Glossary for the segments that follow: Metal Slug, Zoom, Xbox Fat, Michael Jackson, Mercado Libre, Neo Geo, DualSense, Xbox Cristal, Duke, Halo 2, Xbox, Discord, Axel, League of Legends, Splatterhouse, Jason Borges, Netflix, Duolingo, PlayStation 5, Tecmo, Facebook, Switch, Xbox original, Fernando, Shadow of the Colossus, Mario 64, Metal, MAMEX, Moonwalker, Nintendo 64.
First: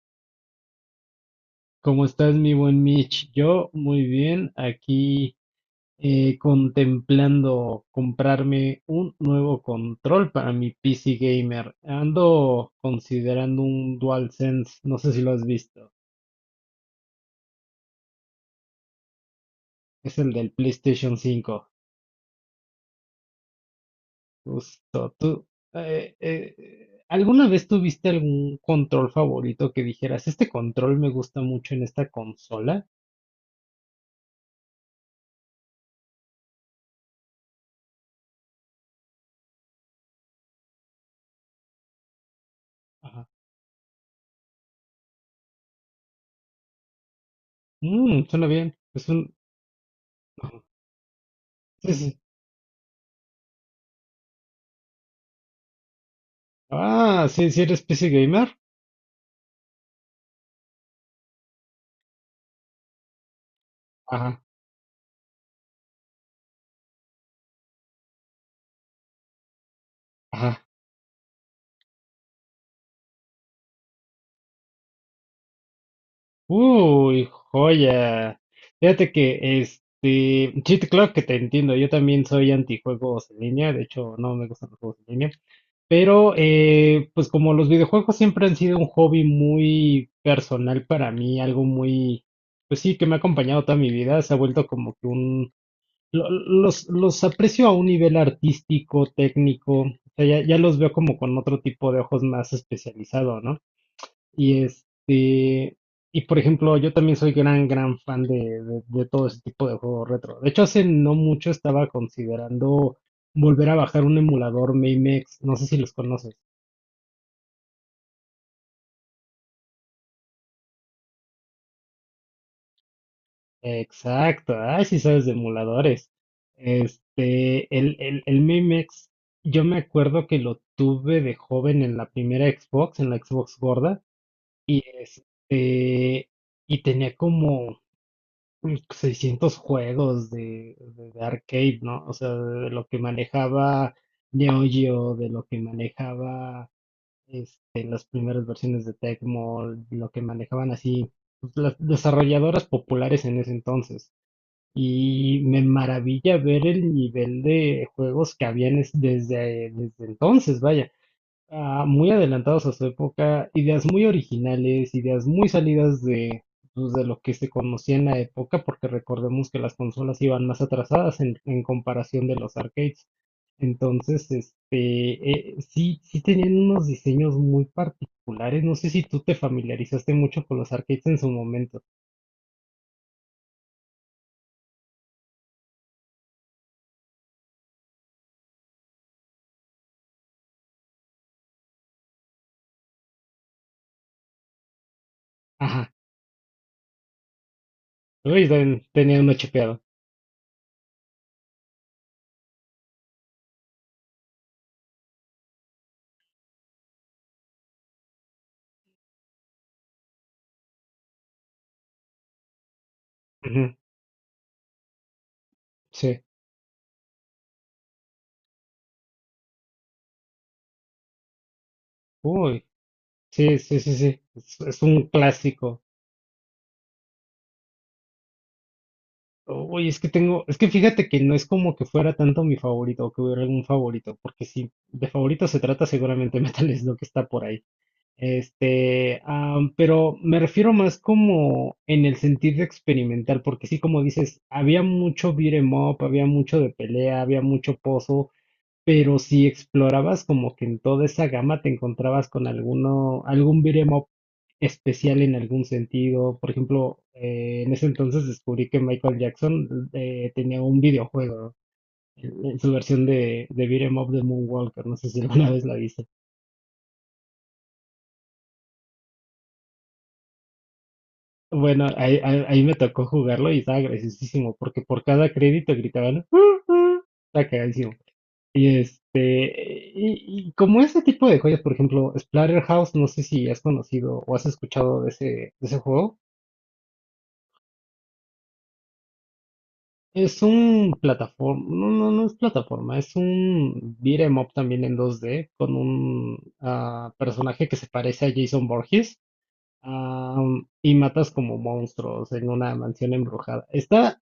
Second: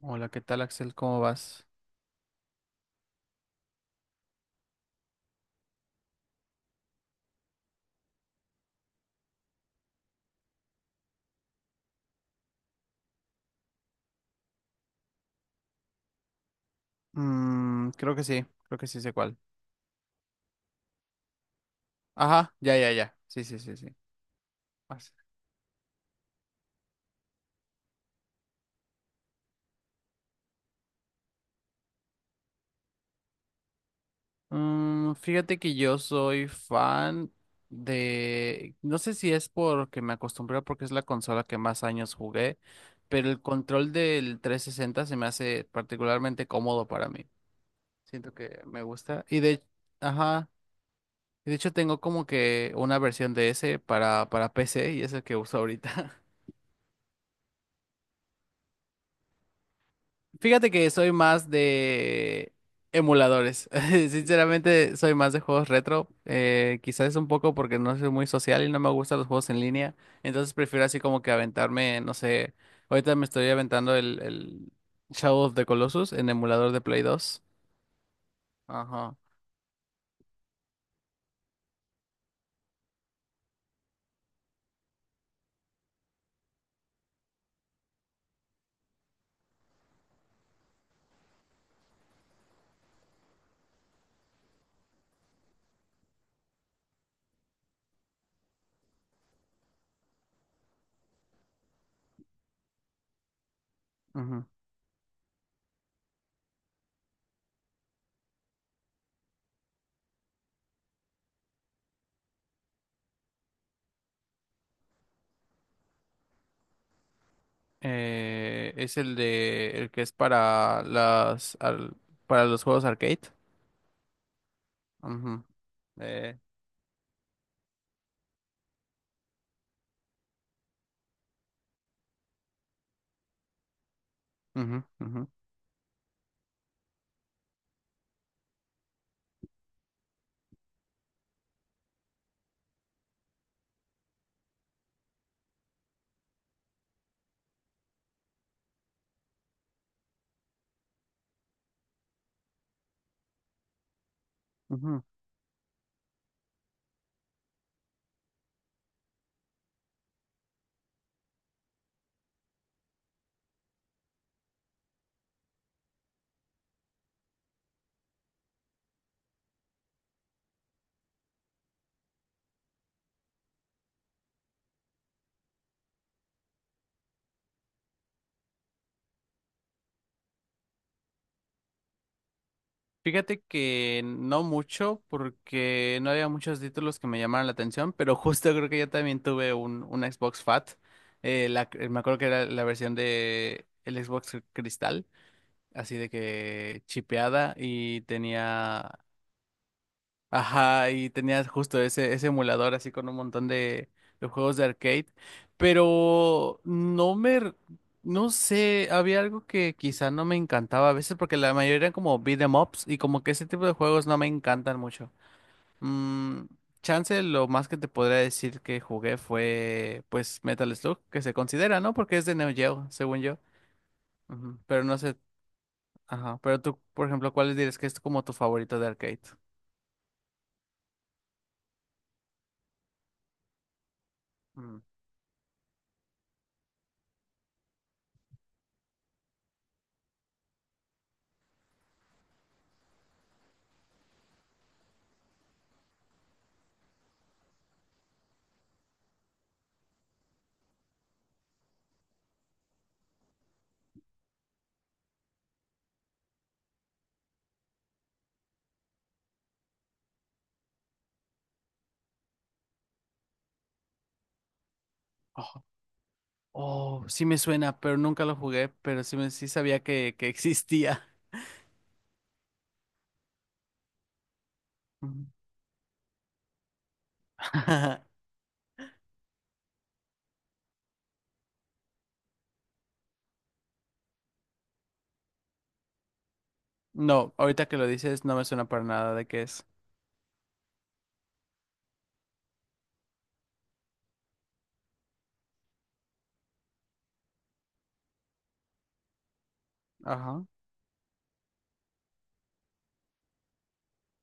Hola, ¿qué tal, Axel? ¿Cómo vas? ¿Cómo estás, mi buen Mitch? Yo muy bien, aquí contemplando comprarme un nuevo control para mi PC gamer. Ando considerando un DualSense, no sé si lo has visto. Mm, creo que sí sé cuál. Es el del PlayStation 5. Ajá, ya, ya, ya. Sí, sí, sí, sí. Vas. Justo, tú. ¿Alguna vez tuviste algún control favorito que dijeras, este control me gusta mucho en esta consola? Mm, fíjate que yo soy fan de... No sé si es porque me acostumbré o porque es la consola que más años jugué, Ajá. pero el control del 360 se me hace particularmente cómodo para mí. Mm, Siento suena que bien. me Es gusta. un. Ajá. Ajá. De hecho, Sí, tengo sí. como que una versión de ese para PC y es el que uso ahorita. Ah, sí, sí eres PC gamer. Fíjate que soy más de emuladores. Ajá, Sinceramente, soy más de juegos retro. Quizás es un poco porque no soy muy social y no me gustan los juegos en línea. Entonces ajá. prefiero así como que aventarme, no sé. Ahorita me estoy aventando el Shadow of the Colossus en emulador de Play Uy, dos. joya. Fíjate Ajá. que sí, claro que te entiendo. Yo también soy antijuegos en línea. De hecho, no me gustan los juegos en línea. Pero, pues como los videojuegos siempre han sido un hobby muy personal para mí, algo muy, pues sí, que me ha acompañado toda mi vida, se ha vuelto como que los aprecio a un nivel artístico, técnico, o sea, ya los veo como con otro tipo de ojos más especializado, ¿no? Ujú. Y y por ejemplo, yo también soy gran, gran fan de todo ese tipo de juegos retro. De hecho, hace no mucho estaba considerando volver a bajar un emulador MAMEX, no sé si los conoces. Es el de el que es para los juegos arcade. Exacto, ay, sí sabes de Ujú, emuladores. eh, El MAMEX, yo me acuerdo que lo tuve de joven en la primera Xbox, en la Xbox gorda, y ujú, ujú, este, y tenía como 600 juegos de arcade, ¿no? O sea, de lo que manejaba Neo Geo, de lo que manejaba las primeras versiones de Tecmo, lo que manejaban así pues, las desarrolladoras populares en ese entonces. ujú. Y me maravilla ver el nivel de juegos que habían desde entonces, vaya muy adelantados a su época, ideas muy originales, ideas muy salidas de, pues, de lo que se conocía en la época, porque recordemos que las consolas iban más atrasadas en comparación de los arcades. Entonces, sí, sí tenían unos diseños muy particulares. No sé si tú te familiarizaste mucho con los arcades en su momento. Fíjate que no mucho, porque no había muchos títulos que me llamaran la atención, pero justo creo que yo también tuve un Xbox Fat. Me acuerdo que era la versión de el Xbox Cristal, Ajá. así de que chipeada y Uy, tenía. tenía uno chipeado. Ajá, y tenías justo ese emulador así con un montón de juegos de arcade, pero no sé, había algo que quizá no me encantaba a veces porque la mayoría eran como beat 'em ups y como que ese tipo de Ujú, juegos no me encantan mucho. sí. Mm, Chance lo más que te podría decir que jugué fue pues Metal Slug, que se considera, ¿no? Porque es de Neo Uy, Geo, según yo. sí, sí, sí, sí. Ujú. Es Pero no un sé, clásico. ajá, pero tú, por ejemplo, ¿cuál dirías que es como tu favorito de arcade? Uy, es que tengo, es que fíjate que no es como que fuera tanto mi favorito o que hubiera algún favorito, porque si Mm. de favorito se trata, seguramente Metal es lo que está por ahí. Pero me refiero más como en el sentido experimental, porque sí, como dices, había mucho beat 'em up, había mucho de pelea, había mucho pozo, pero si explorabas como que en toda esa gama te encontrabas con algún beat'em up especial en algún sentido. Por ejemplo, en ese entonces descubrí que Michael Jackson tenía un videojuego en su versión de beat'em up de Moonwalker. No sé si alguna vez la viste. Oh, sí me suena, pero nunca lo jugué, pero sí, sí sabía que existía. Bueno, ahí me tocó jugarlo y estaba graciosísimo porque por Ujú. cada crédito gritaban, uh", está cagadísimo. Y y como ese tipo de joyas, por ejemplo, Splatterhouse, no sé si has conocido o has escuchado de ese juego. No, ahorita que lo dices no me suena para nada de qué es. Es un plataforma, no, no, no es plataforma, es un beat 'em up también en 2D con un personaje que se parece a Jason Borges. Ajá. Y matas como monstruos en una mansión embrujada. Está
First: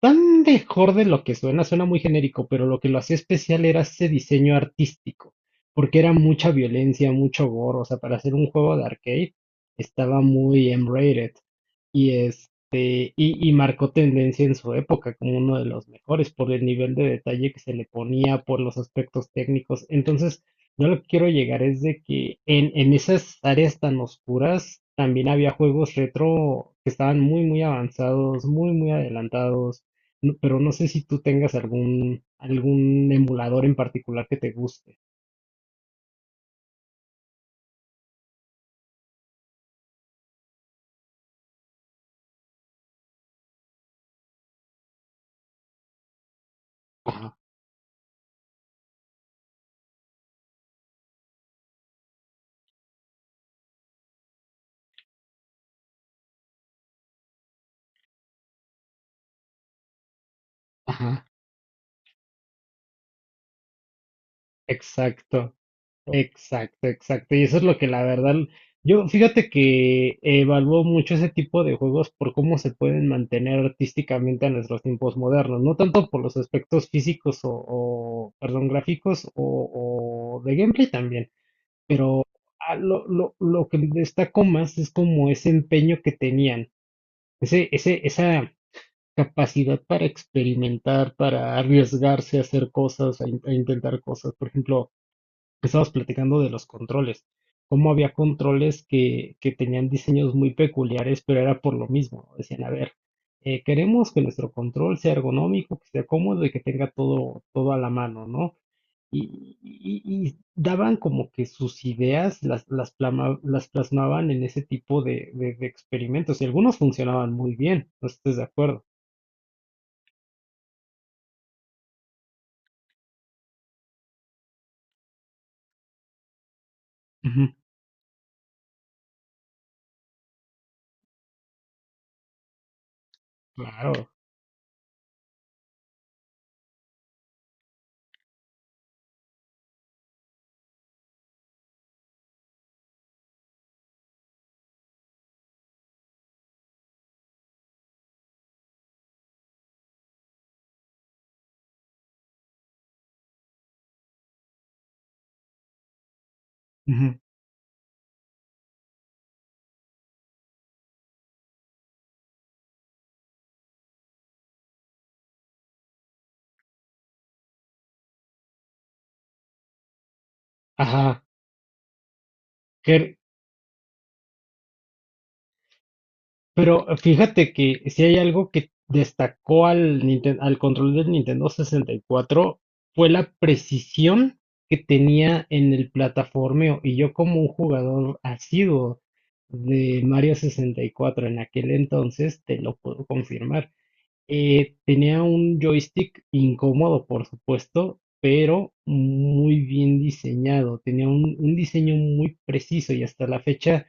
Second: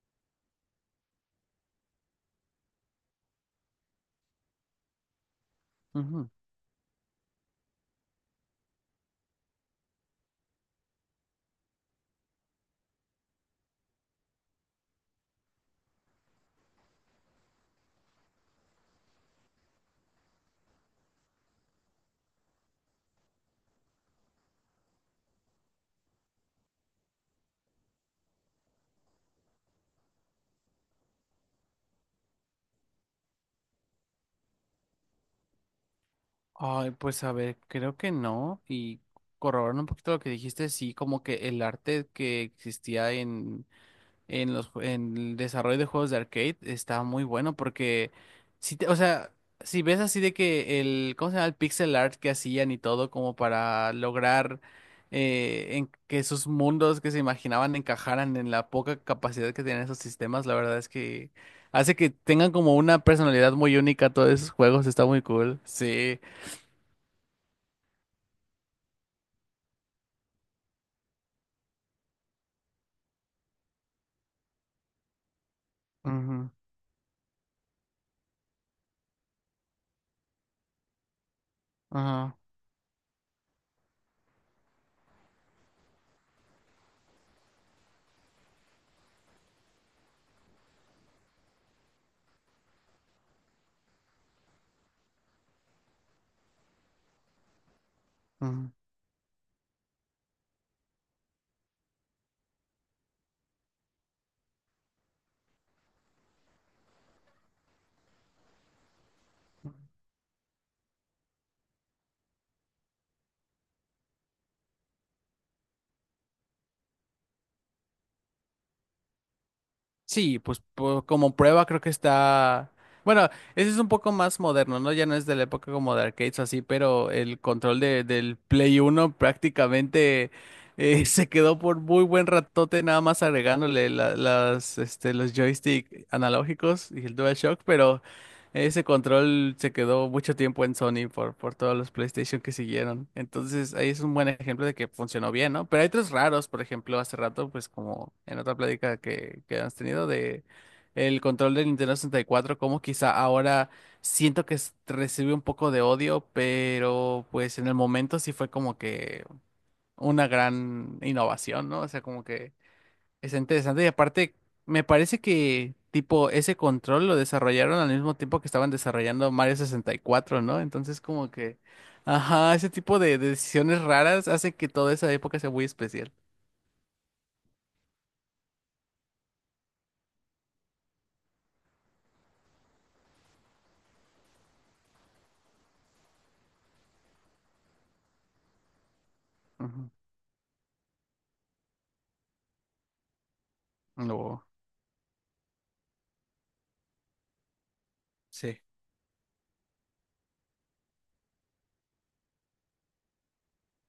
tan mejor de lo que suena, suena muy genérico, pero lo que lo hacía especial era ese diseño artístico, porque era Ujú. mucha violencia, mucho gore, o sea, para hacer un juego de arcade estaba muy M-rated y marcó tendencia en su época como uno de los mejores por el nivel de detalle que se le ponía, por los aspectos técnicos. Entonces, yo lo que quiero llegar es de que en esas áreas tan oscuras también había juegos retro que estaban muy, muy avanzados, muy, muy adelantados, pero no sé si tú tengas algún emulador en particular que te guste. Ay, pues a ver, creo que no. Y corroborando un poquito lo que dijiste, sí, como que el arte que existía en el desarrollo de juegos de arcade está muy Ajá, bueno porque o sea, si ves así de que el, ¿cómo se llama? El pixel art que hacían y todo como para lograr, en que esos mundos que se imaginaban encajaran en la poca capacidad que tenían esos sistemas, la verdad es ajá. que hace que tengan como una personalidad muy única todos esos juegos. Está muy Exacto. cool. Sí. Exacto, exacto. Y eso es lo que la verdad, yo fíjate que evalúo mucho ese tipo de juegos por cómo se pueden mantener artísticamente a nuestros tiempos modernos, no tanto por los Ujú, aspectos físicos perdón, gráficos o de gameplay también, pero ajá, lo que destaco más es como ese empeño que tenían, esa capacidad para experimentar, para arriesgarse a hacer cosas, a intentar cosas. Por ejemplo, estábamos platicando de los controles, cómo había ujú. controles que tenían diseños muy peculiares, pero era por lo mismo. Decían, a ver, queremos que nuestro control sea ergonómico, que sea cómodo y que tenga todo, todo a la mano, ¿no? Y, y- y daban como que sus ideas las plasmaban en ese tipo de experimentos y algunos funcionaban muy bien, no sé si estés de acuerdo. Sí, pues como prueba creo que está... Bueno, ese es un poco más moderno, ¿no? Ya no es de la época como de arcades o así, pero el Ujú, control de, del Play 1 prácticamente se quedó por muy buen ratote, nada más agregándole claro. Las, este, los joystick analógicos y el DualShock, pero ese control se quedó mucho tiempo en Sony por todos los PlayStation que siguieron. Entonces, ahí es un buen ejemplo de que funcionó bien, ¿no? Pero hay otros raros. Por ejemplo, hace rato, pues como en otra plática que has tenido, de el control del Nintendo 64, como quizá ahora siento que recibe un poco de odio, Ujú. pero pues en el momento sí fue como que una gran innovación, ¿no? O sea, como que es interesante. Y aparte me parece que tipo ese control lo desarrollaron al mismo tiempo que estaban desarrollando Mario 64, ¿no? Entonces Ajá. como que, ajá, ese tipo de decisiones raras hace que toda esa época sea muy especial. Pero fíjate que si hay algo que destacó al control del Nintendo 64 fue la precisión que tenía en el plataformeo. Y yo como un jugador asiduo Ujú. de Mario 64 en aquel entonces, te lo puedo confirmar. No. Tenía un joystick incómodo, por supuesto, Sí. pero muy bien diseñado. Tenía un diseño muy preciso y hasta la fecha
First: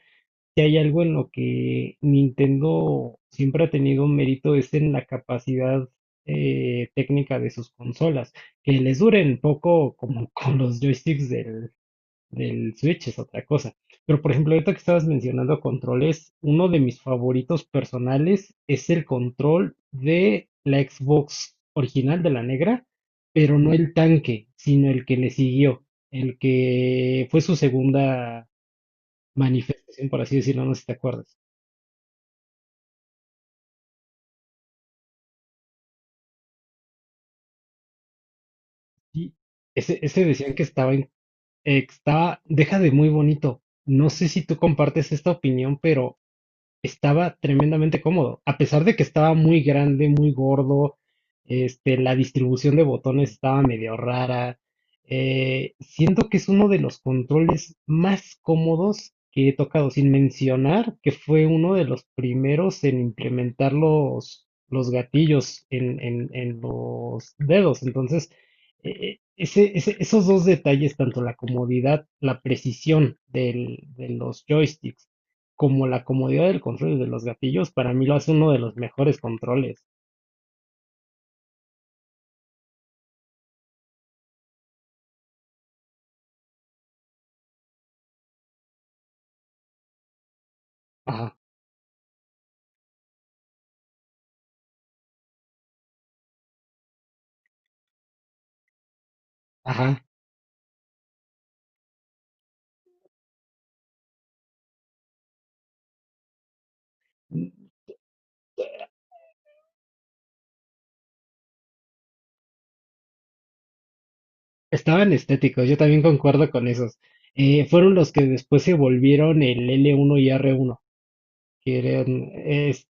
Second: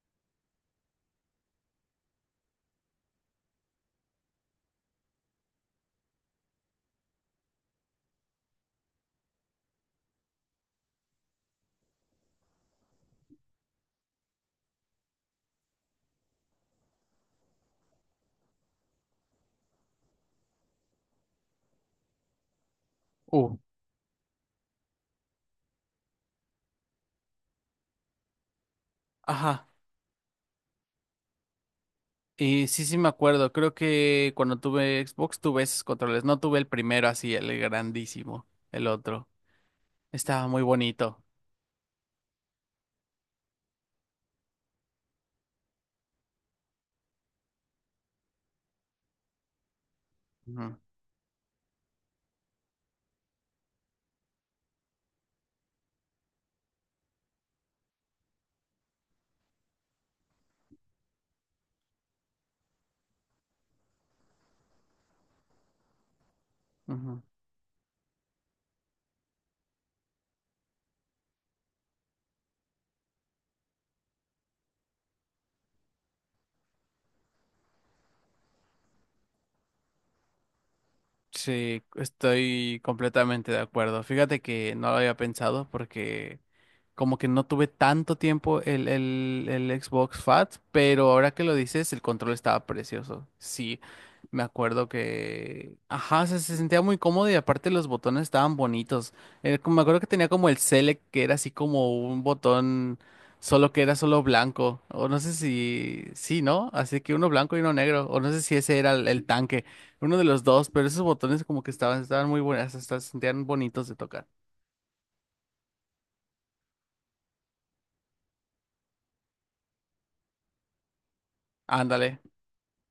si hay algo en lo que Nintendo siempre ha tenido un mérito es en la capacidad técnica de sus consolas. Que les duren poco como con los joysticks del Switch es otra cosa. Pero por ejemplo, ahorita que estabas mencionando controles, uno de mis favoritos personales es el control de la Xbox original de la negra, Uh, pero no el tanque, sino el que le siguió, el que fue su segunda ajá. manifestación, por así decirlo, no sé si te acuerdas. Y sí, sí me acuerdo. Creo que cuando tuve Xbox tuve esos controles. No tuve el primero así, el grandísimo, el otro. Sí, ese Estaba decían muy que estaba, en- bonito. eh, que estaba, deja de muy bonito. No sé si tú compartes esta opinión, pero estaba tremendamente cómodo. A pesar de que estaba muy grande, muy Ujú, gordo, la distribución de botones estaba medio rara. Siento que es uno de los controles más cómodos que he tocado, sin mencionar que fue uno de los primeros en implementar los gatillos en ujú. los dedos. Entonces, esos dos detalles, tanto la comodidad, la precisión de los joysticks, como la comodidad del control y de los gatillos, para mí lo hace uno de los mejores controles. Sí, estoy completamente de acuerdo. Fíjate que no lo había pensado porque como que no tuve tanto tiempo el Xbox Fat, pero ahora Ajá, que lo dices, el control estaba precioso. Sí, me acuerdo que... Ajá, se sentía muy cómodo y aparte los botones estaban bonitos. Me acuerdo ajá. que tenía como el Select, que era así como un botón solo que era solo blanco. O no sé si... Sí, ¿no? Así que uno blanco y uno negro. O no sé si ese era el tanque. Uno de los dos, pero esos botones como que estaban muy buenas, hasta se sentían bonitos de tocar. Estaban estéticos, yo también concuerdo con esos. Fueron los que después se volvieron el L1 y R1, que Ándale. eran,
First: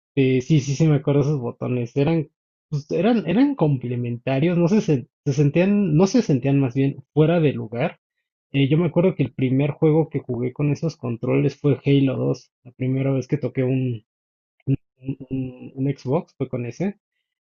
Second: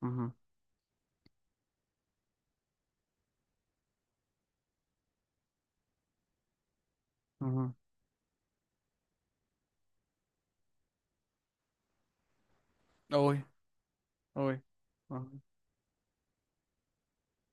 Ujú, sí, sí, sí me acuerdo esos botones, pues, eran complementarios, no se, sen- se sentían, no se sentían más bien fuera de ujú. lugar. Yo me acuerdo que el primer juego que jugué con esos controles fue Halo 2, la primera vez que Uy, toqué un, uy. un, Ujú. un- un Xbox, fue con ese,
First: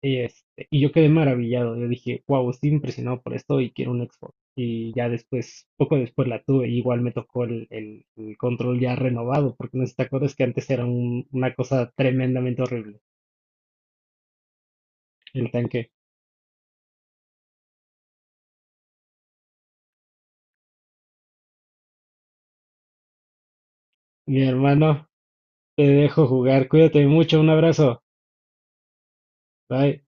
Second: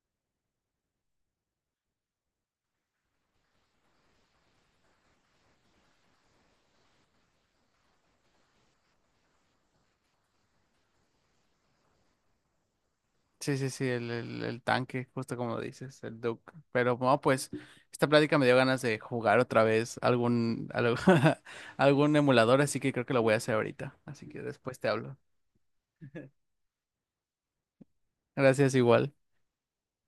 y yo quedé maravillado, yo dije, wow, estoy impresionado por esto y quiero un Xbox. Y ya después, poco después la tuve, y igual me tocó el control ya renovado, porque no sé si te acuerdas que antes era una cosa tremendamente horrible, Sí, sí, sí, el tanque, justo el como tanque. dices, el Duke. Pero bueno, pues esta plática me dio ganas de jugar otra vez algún emulador, así que creo que lo voy a hacer ahorita. Así que Mi después te hermano, hablo. te dejo jugar, cuídate mucho, un abrazo, Gracias igual. bye.